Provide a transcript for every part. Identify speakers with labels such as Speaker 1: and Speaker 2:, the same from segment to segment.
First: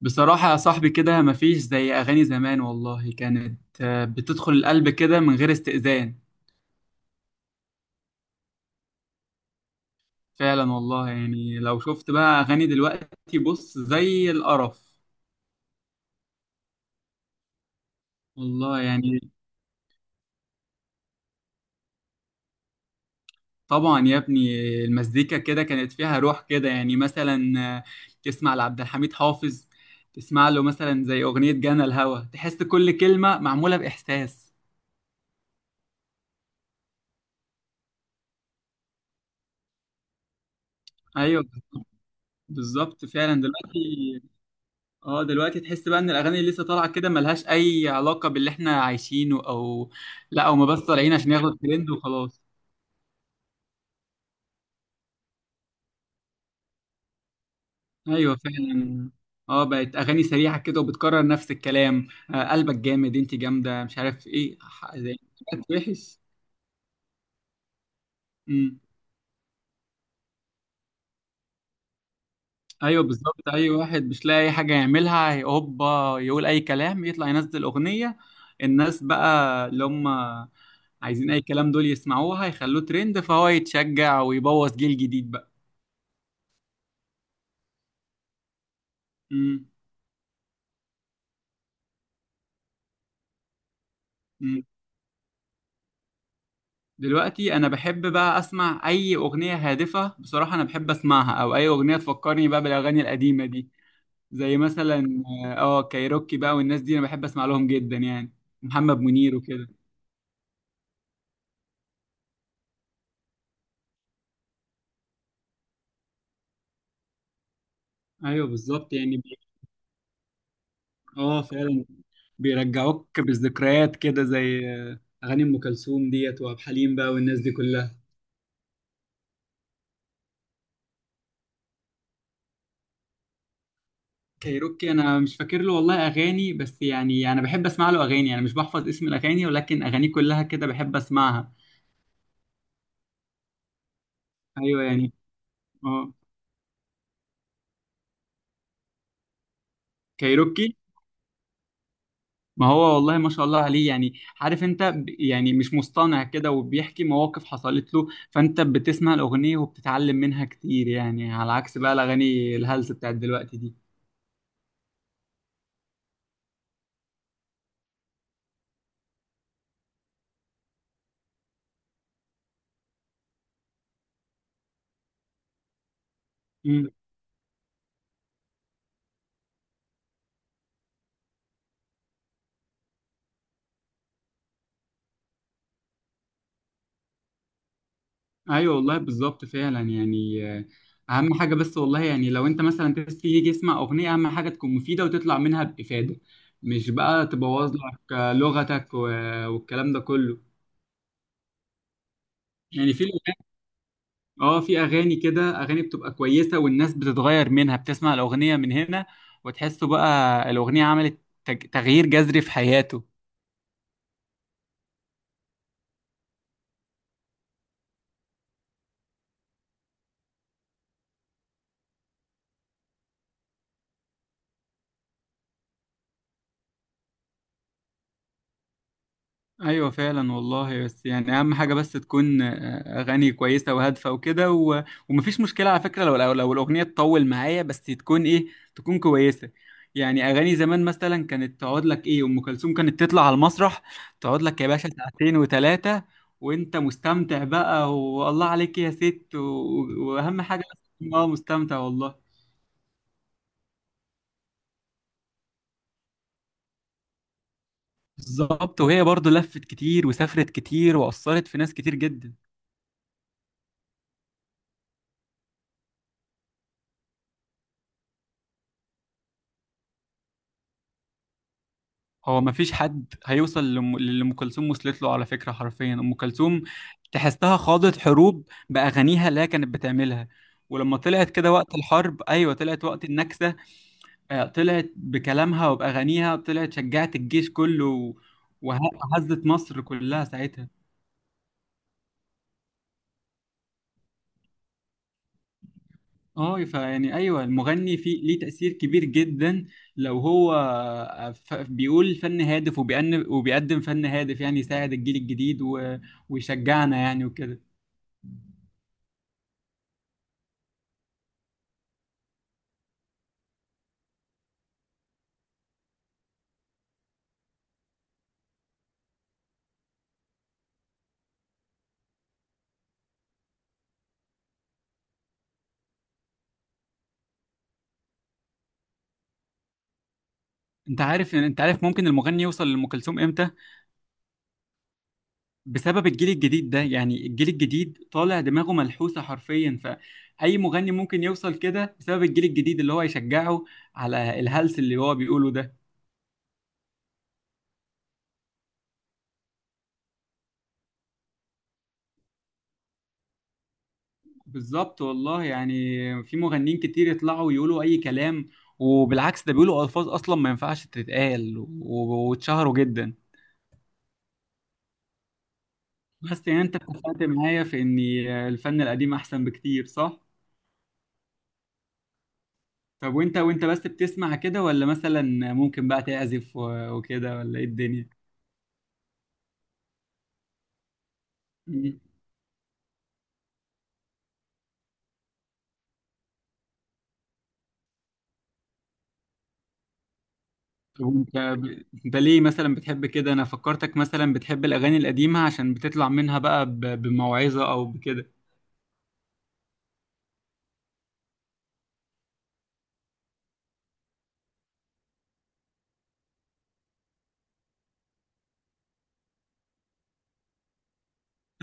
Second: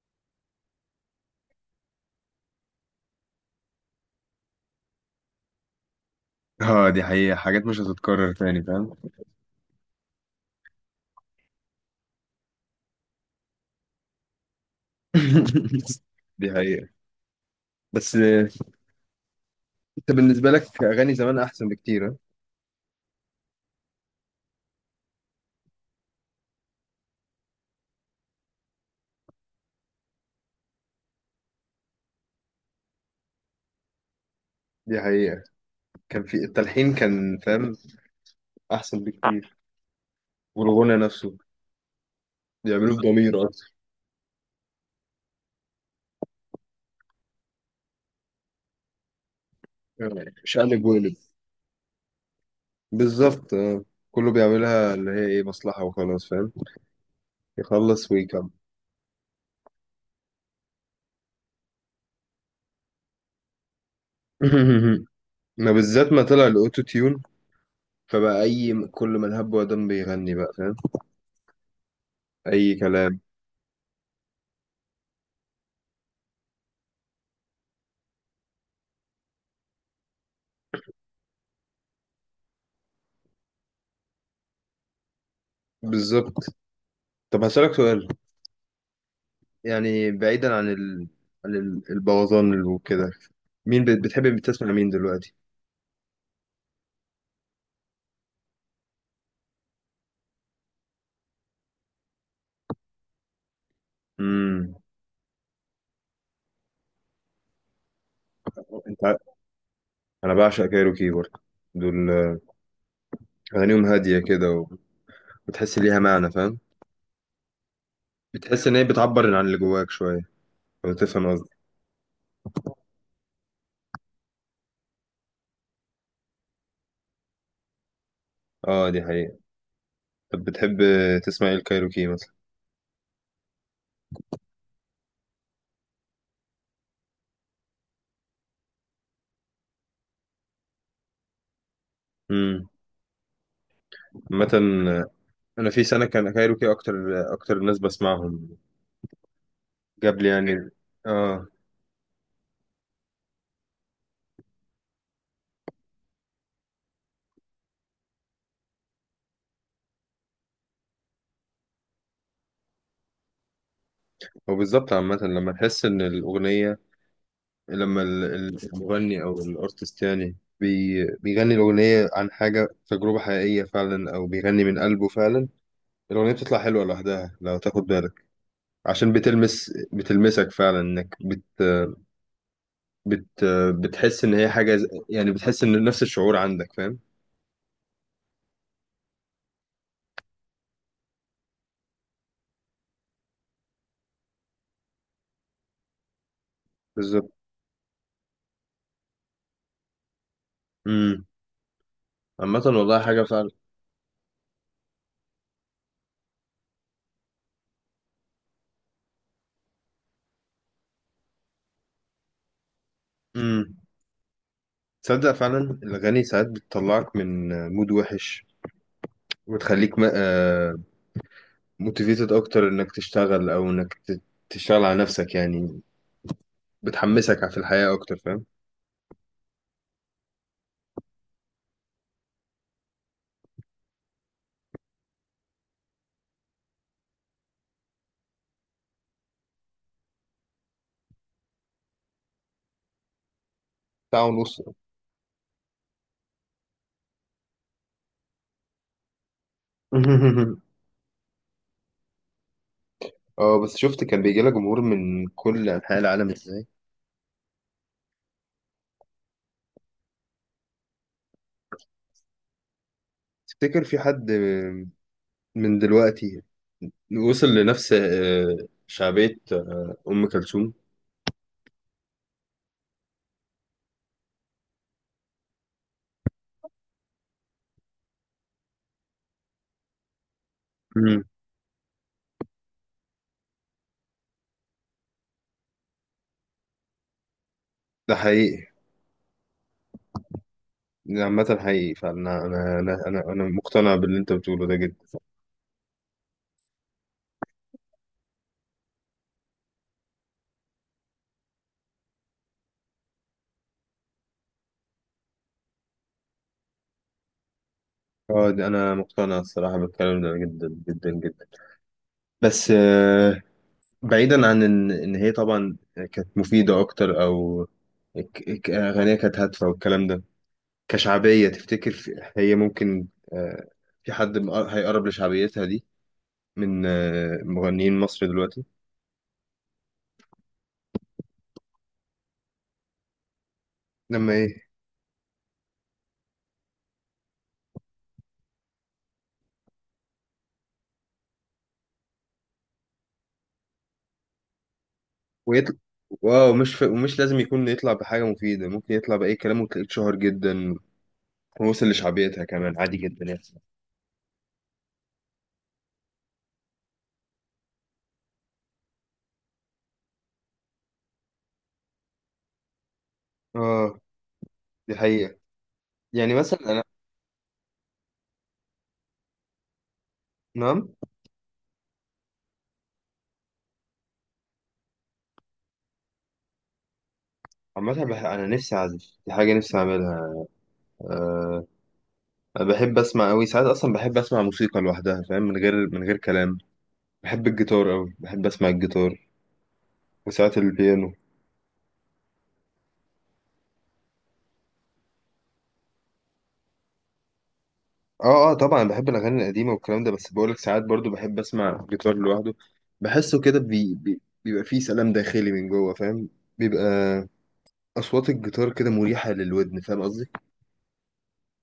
Speaker 1: بصراحة يا صاحبي كده، مفيش زي أغاني زمان. والله كانت بتدخل القلب كده من غير استئذان.
Speaker 2: اه، دي حقيقة. حاجات مش هتتكرر تاني، فاهم؟
Speaker 1: فعلا والله. يعني لو شفت بقى أغاني دلوقتي، بص زي القرف.
Speaker 2: دي حقيقة. بس
Speaker 1: والله يعني.
Speaker 2: انت بالنسبة لك اغاني زمان احسن بكتير، ها؟
Speaker 1: طبعا يا ابني، المزيكا كده كانت فيها روح كده. يعني مثلا آه، تسمع لعبد الحميد حافظ، تسمع له مثلا زي أغنية جانا الهوى، تحس كل كلمة معمولة بإحساس.
Speaker 2: دي حقيقة. كان في التلحين، كان فاهم. احسن بكتير. والغنى نفسه
Speaker 1: أيوه
Speaker 2: بيعملوه
Speaker 1: بالظبط فعلا.
Speaker 2: بضمير اكتر.
Speaker 1: دلوقتي تحس بقى ان الاغاني اللي لسه طالعه كده ملهاش اي علاقه باللي احنا عايشينه، او
Speaker 2: يعني
Speaker 1: لا، او ما بس
Speaker 2: شقلب
Speaker 1: طالعين
Speaker 2: وقلب.
Speaker 1: عشان ياخدوا ترند وخلاص.
Speaker 2: بالظبط، اه. كله بيعملها اللي هي ايه، مصلحة وخلاص، فاهم. يخلص
Speaker 1: ايوه
Speaker 2: ويكمل.
Speaker 1: فعلا. اه بقت اغاني سريعه كده وبتكرر نفس الكلام. قلبك جامد، انت جامده، مش عارف ايه زي. بقت
Speaker 2: ما بالذات
Speaker 1: وحش.
Speaker 2: ما طلع الاوتو تيون، فبقى
Speaker 1: امم.
Speaker 2: اي كل من هب ودم بيغني بقى، فاهم. اي
Speaker 1: ايوه
Speaker 2: كلام.
Speaker 1: بالظبط، اي واحد مش لاقي اي حاجه يعملها هوبا يقول اي كلام، يطلع ينزل اغنيه. الناس بقى اللي هم عايزين اي كلام دول يسمعوها يخلوه ترند، فهو يتشجع ويبوظ جيل جديد بقى.
Speaker 2: بالظبط. طب هسألك سؤال.
Speaker 1: امم.
Speaker 2: يعني بعيدا عن عن البوظان وكده. مين بتحب
Speaker 1: مم.
Speaker 2: بتسمع مين دلوقتي؟
Speaker 1: دلوقتي انا بحب بقى اسمع اي اغنيه هادفه. بصراحه انا بحب اسمعها، او اي اغنيه تفكرني بقى بالاغاني القديمه دي. زي
Speaker 2: امم.
Speaker 1: مثلا كايروكي بقى والناس دي، انا بحب اسمع لهم جدا يعني. محمد
Speaker 2: انت ع-
Speaker 1: منير وكده.
Speaker 2: انا بعشق كايروكي برضه. دول اغانيهم هاديه كده وتحس ليها معنى، فاهم.
Speaker 1: ايوه
Speaker 2: بتحس ان هي
Speaker 1: بالظبط يعني
Speaker 2: بتعبر عن اللي جواك شويه، لو تفهم
Speaker 1: اه
Speaker 2: قصدي.
Speaker 1: فعلا. بيرجعوك بالذكريات كده، زي اغاني ام كلثوم ديت وعبد الحليم بقى، والناس دي كلها.
Speaker 2: اه، دي حقيقه. طب بتحب تسمع ايه الكايروكي مثلا؟
Speaker 1: كايروكي. انا مش فاكر له والله اغاني، بس يعني انا بحب اسمع له اغاني. انا مش بحفظ اسم الاغاني، ولكن اغانيه كلها كده بحب اسمعها.
Speaker 2: امم. عامه
Speaker 1: ايوه
Speaker 2: آه،
Speaker 1: يعني.
Speaker 2: انا في سنه
Speaker 1: اه.
Speaker 2: كان كايروكي اكتر. اكتر ناس بسمعهم. جاب لي يعني.
Speaker 1: كايروكي.
Speaker 2: اه.
Speaker 1: ما هو والله ما شاء الله عليه يعني. عارف انت يعني مش مصطنع كده، وبيحكي مواقف حصلت له، فانت بتسمع الاغنيه وبتتعلم منها كتير. يعني على عكس بقى الاغاني الهلس بتاعت دلوقتي دي.
Speaker 2: وبالظبط، عامه لما تحس ان الاغنيه، لما المغني او الارتست يعني بيغني الاغنيه عن حاجه، تجربه حقيقيه فعلا او بيغني من قلبه فعلا، الاغنيه بتطلع حلوه
Speaker 1: امم.
Speaker 2: لوحدها لو تاخد بالك. عشان بتلمسك فعلا، انك بت بت بتحس ان هي حاجه يعني بتحس ان نفس الشعور عندك، فاهم.
Speaker 1: ايوه والله بالظبط فعلا. يعني اهم حاجه بس، والله يعني لو انت مثلا تيجي يجي يسمع اغنيه، اهم حاجه تكون مفيده وتطلع منها بافاده. مش بقى
Speaker 2: بالظبط.
Speaker 1: تبوظ لك لغتك والكلام ده كله.
Speaker 2: امم. عامه
Speaker 1: يعني
Speaker 2: والله،
Speaker 1: في
Speaker 2: حاجه فعلا.
Speaker 1: اه في اغاني كده، اغاني بتبقى كويسه والناس بتتغير منها. بتسمع الاغنيه من هنا، وتحسه بقى، الاغنيه عملت تغيير جذري في حياته.
Speaker 2: امم. تصدق فعلا الاغاني ساعات بتطلعك من مود وحش، وتخليك موتيفيتد اكتر انك تشتغل او انك تشتغل على نفسك يعني. بتحمسك في الحياة أكتر، فاهم.
Speaker 1: ايوه فعلا والله. بس يعني اهم حاجه بس تكون اغاني كويسه وهادفه وكده ومفيش مشكله على فكره، لو الاغنيه تطول معايا، بس تكون ايه، تكون كويسه. يعني اغاني زمان مثلا كانت تقعد لك ايه، ام كلثوم كانت تطلع على المسرح
Speaker 2: ساعة
Speaker 1: تقعد
Speaker 2: ونص.
Speaker 1: لك يا باشا ساعتين وثلاثه، وانت مستمتع بقى. والله عليك يا ست واهم حاجه بس تكون مستمتع والله.
Speaker 2: اه، بس شفت كان بيجي لك جمهور من كل أنحاء العالم ازاي.
Speaker 1: بالظبط. وهي برضو لفت كتير وسافرت كتير واثرت في ناس كتير جدا.
Speaker 2: تفتكر في حد من دلوقتي وصل لنفس شعبية أم كلثوم؟
Speaker 1: هو ما فيش حد هيوصل للي ام كلثوم وصلت له على فكره. حرفيا ام كلثوم تحسها خاضت حروب باغانيها اللي هي كانت بتعملها. ولما
Speaker 2: مم.
Speaker 1: طلعت كده وقت الحرب، ايوه طلعت وقت النكسه، طلعت بكلامها وباغانيها، طلعت شجعت الجيش كله
Speaker 2: ده حقيقي.
Speaker 1: وه- وهزت مصر كلها ساعتها.
Speaker 2: ده عامة حقيقي، فأنا أنا أنا أنا أنا مقتنع باللي أنت بتقوله ده جدا.
Speaker 1: اه فيعني ايوه، المغني في ليه تاثير كبير جدا. لو هو بيقول فن هادف، وبيقدم فن هادف، يعني يساعد الجيل الجديد ويشجعنا يعني وكده.
Speaker 2: اه، ده أنا مقتنع الصراحة بالكلام ده جدا جدا جدا. بس بعيدا عن ان هي طبعا كانت مفيده اكتر، او اغانيها كانت هادفه والكلام ده، كشعبيه تفتكر هي ممكن آه، في حد هيقرب لشعبيتها دي من مغنيين مصر دلوقتي؟
Speaker 1: انت عارف ممكن المغني يوصل لأم كلثوم امتى؟
Speaker 2: لما ايه؟
Speaker 1: بسبب الجيل الجديد ده. يعني الجيل الجديد طالع دماغه ملحوسة حرفيا، فأي مغني ممكن يوصل كده بسبب الجيل الجديد اللي هو يشجعه على الهلس اللي هو بيقوله
Speaker 2: ويطلع.
Speaker 1: ده.
Speaker 2: واو، مش ومش لازم يكون يطلع بحاجه مفيده، ممكن يطلع باي كلام وتلاقيه اتشهر جدا ووصل لشعبيتها كمان عادي جدا يعني.
Speaker 1: بالظبط والله. يعني في مغنيين كتير يطلعوا يقولوا أي كلام، وبالعكس ده بيقولوا ألفاظ أصلا ما ينفعش تتقال واتشهروا جدا.
Speaker 2: اه، دي حقيقه. يعني
Speaker 1: بس
Speaker 2: مثلا
Speaker 1: يعني انت
Speaker 2: انا.
Speaker 1: اتفقت معايا في ان الفن القديم احسن بكتير، صح؟
Speaker 2: نعم.
Speaker 1: طب وانت بس بتسمع كده، ولا مثلا ممكن بقى تعزف وكده، ولا ايه
Speaker 2: عامة
Speaker 1: الدنيا؟
Speaker 2: أنا نفسي أعزف، دي حاجة نفسي أعملها. آه،
Speaker 1: مم.
Speaker 2: أنا بحب اسمع قوي، ساعات اصلا بحب اسمع موسيقى لوحدها، فاهم، من غير كلام. بحب الجيتار قوي، بحب اسمع الجيتار وساعات
Speaker 1: طب
Speaker 2: البيانو.
Speaker 1: انت ليه مثلا بتحب كده؟ انا فكرتك مثلا بتحب الاغاني القديمة عشان بتطلع منها بقى بموعظة او بكده.
Speaker 2: اه، اه، طبعا بحب الاغاني القديمه والكلام ده، بس بقولك ساعات برضو بحب اسمع الجيتار لوحده. بحسه كده بي بيبقى فيه سلام داخلي من جوه، فاهم. بيبقى اصوات الجيتار كده مريحه للودن، فاهم قصدي.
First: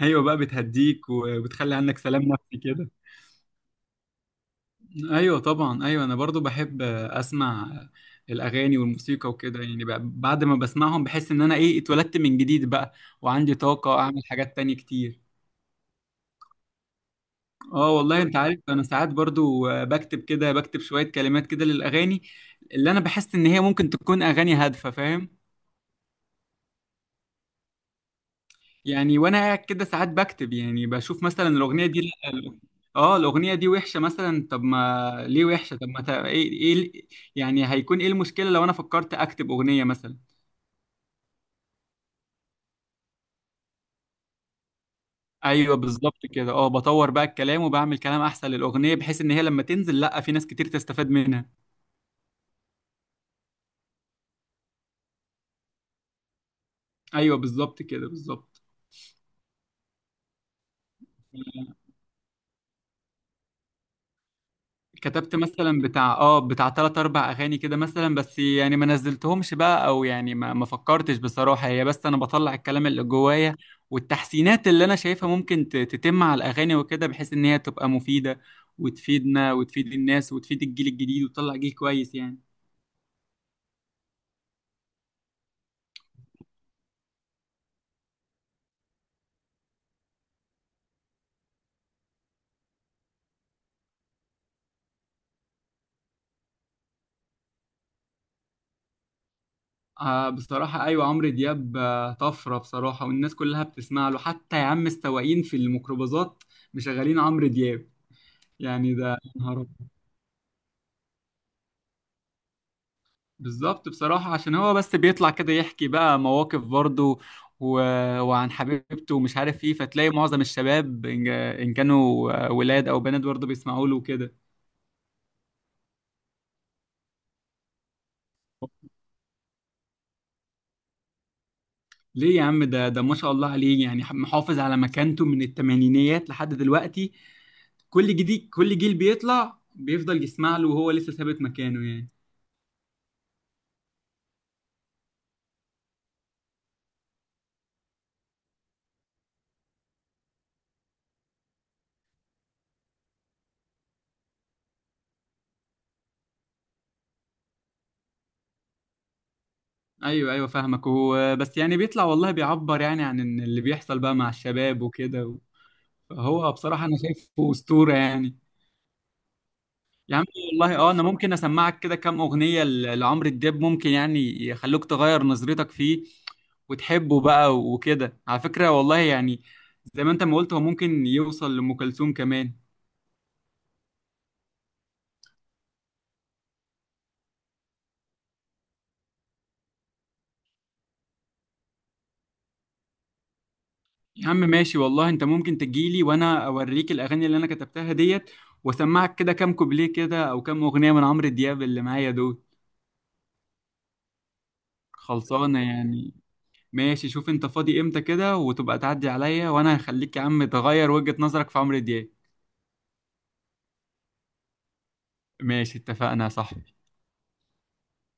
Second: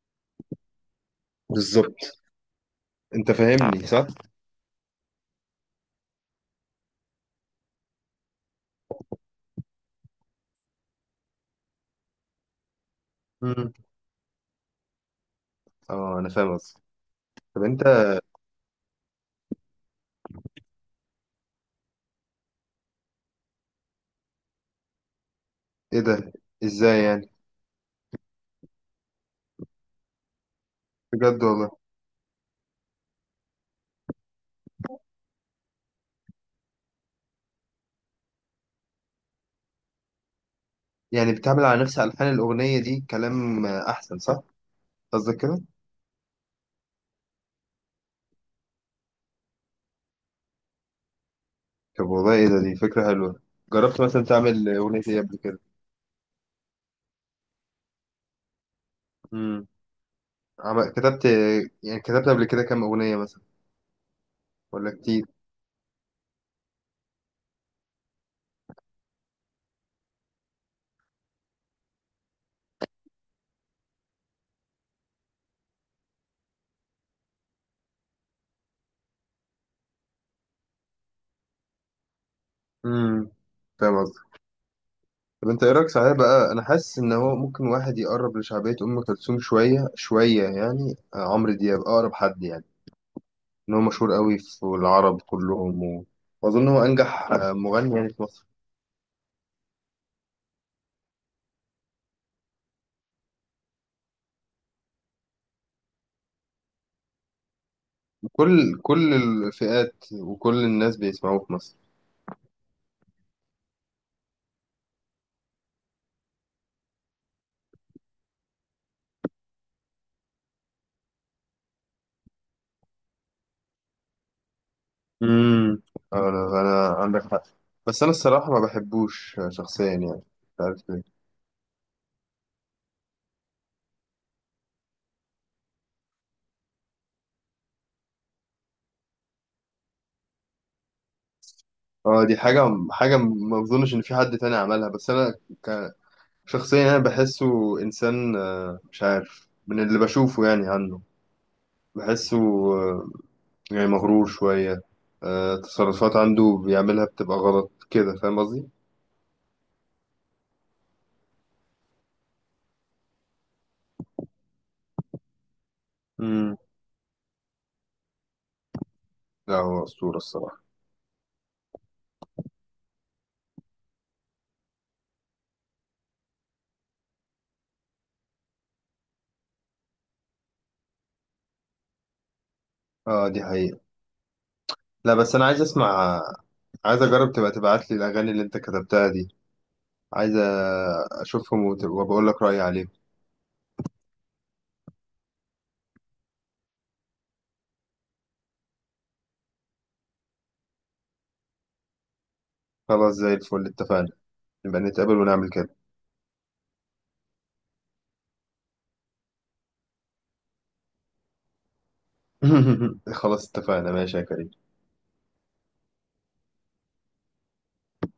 Speaker 1: ايوه بقى، بتهديك وبتخلي عنك
Speaker 2: بالظبط.
Speaker 1: سلام نفسي كده.
Speaker 2: انت فاهمني صح؟
Speaker 1: ايوه طبعا ايوه، انا برضو بحب اسمع الاغاني والموسيقى وكده. يعني بعد ما بسمعهم بحس ان انا ايه اتولدت من جديد بقى، وعندي
Speaker 2: امم.
Speaker 1: طاقة اعمل حاجات تانية كتير.
Speaker 2: اه، انا فاهم قصدي. طب انت.
Speaker 1: اه والله. انت عارف انا ساعات برضو بكتب كده، بكتب شوية كلمات كده للاغاني اللي انا بحس ان هي ممكن تكون اغاني هادفة، فاهم؟
Speaker 2: ايه ده؟ ازاي يعني؟
Speaker 1: يعني وانا قاعد كده ساعات بكتب، يعني بشوف
Speaker 2: بجد
Speaker 1: مثلا
Speaker 2: والله؟
Speaker 1: الاغنية دي لا، اه الاغنية دي وحشة مثلا. طب ما ليه وحشة؟ طب ما ايه ايه، يعني هيكون ايه المشكلة لو انا فكرت اكتب اغنية مثلا؟
Speaker 2: يعني بتعمل على نفس الحان الاغنيه دي كلام احسن، صح؟ قصدك كده؟
Speaker 1: ايوه بالظبط كده. اه بطور بقى الكلام وبعمل كلام احسن للاغنية، بحيث ان هي لما تنزل، لا في ناس كتير تستفاد منها.
Speaker 2: طب والله ايه ده، دي فكرة حلوة. جربت مثلا تعمل أغنية ايه قبل كده؟
Speaker 1: ايوه بالظبط كده بالظبط.
Speaker 2: امم. كتبت. يعني كتبت قبل كده كام أغنية مثلا ولا كتير؟
Speaker 1: كتبت مثلا بتاع بتاع تلات اربع اغاني كده مثلا. بس يعني ما نزلتهمش بقى، او يعني ما فكرتش بصراحة. هي بس انا بطلع الكلام اللي جوايا، والتحسينات اللي انا شايفها ممكن تتم على الاغاني وكده، بحيث ان هي تبقى مفيدة وتفيدنا وتفيد الناس وتفيد الجيل الجديد وتطلع جيل كويس يعني.
Speaker 2: امم. فاهم قصدك. طب انت ايه رأيك؟ صحيح بقى، أنا حاسس إن هو ممكن واحد يقرب لشعبية أم كلثوم شوية شوية، يعني عمرو دياب أقرب حد يعني. إن هو مشهور قوي في العرب كلهم وأظن هو أنجح مغني يعني في مصر.
Speaker 1: بصراحة أيوة، عمرو دياب طفرة بصراحة، والناس كلها بتسمع له حتى يا عم السواقين في الميكروباصات مشغلين عمرو دياب.
Speaker 2: كل
Speaker 1: يعني
Speaker 2: كل
Speaker 1: ده
Speaker 2: الفئات وكل الناس بيسمعوه في مصر.
Speaker 1: بالظبط بصراحة، عشان هو بس بيطلع كده يحكي بقى مواقف برضه و... وعن حبيبته ومش عارف ايه، فتلاقي معظم الشباب إن كانوا ولاد أو بنات برضه بيسمعوا له كده.
Speaker 2: امم. انا عندك حق. بس انا الصراحه ما بحبوش شخصيا، يعني مش عارف ليه.
Speaker 1: ليه يا عم؟ ده ما شاء الله عليه، يعني محافظ على مكانته من التمانينيات لحد دلوقتي. كل جديد كل جيل بيطلع بيفضل يسمع له، وهو لسه ثابت مكانه يعني.
Speaker 2: اه، دي حاجه ما اظنش ان في حد تاني عملها. بس انا ك- شخصيا انا بحسه انسان مش عارف من اللي بشوفه يعني عنه. بحسه آه، يعني مغرور شويه، تصرفات عنده بيعملها بتبقى غلط كده، فاهم قصدي.
Speaker 1: ايوه ايوه فاهمك، هو بس يعني بيطلع والله بيعبر يعني عن إن اللي بيحصل بقى مع الشباب وكده. هو
Speaker 2: امم.
Speaker 1: بصراحة أنا شايفه أسطورة يعني.
Speaker 2: لا، هو
Speaker 1: يا
Speaker 2: اسطوره
Speaker 1: عم
Speaker 2: الصراحه.
Speaker 1: والله. اه انا ممكن اسمعك كده كام اغنيه لعمرو دياب، ممكن يعني يخلوك تغير نظرتك فيه وتحبه بقى وكده على فكره. والله يعني زي ما انت ما قلت، هو ممكن يوصل لام كلثوم كمان.
Speaker 2: اه، دي حقيقه. لا بس انا عايز اسمع. عايز اجرب تبقى تبعت لي الاغاني اللي انت كتبتها دي. عايز اشوفهم وبقول لك رايي عليهم.
Speaker 1: يا عم ماشي والله، انت ممكن تجيلي وانا اوريك الاغاني اللي انا كتبتها ديت، واسمعك كده كام كوبليه كده او كام اغنيه من عمرو دياب اللي معايا دول.
Speaker 2: خلاص، زي الفل، اتفقنا. نبقى نتقابل ونعمل
Speaker 1: خلصانه
Speaker 2: كده.
Speaker 1: يعني. ماشي، شوف انت فاضي امتى كده وتبقى تعدي عليا، وانا هخليك يا عم تغير وجهه نظرك في عمرو دياب.
Speaker 2: خلاص اتفقنا، ماشي يا كريم.
Speaker 1: ماشي اتفقنا يا صاحبي.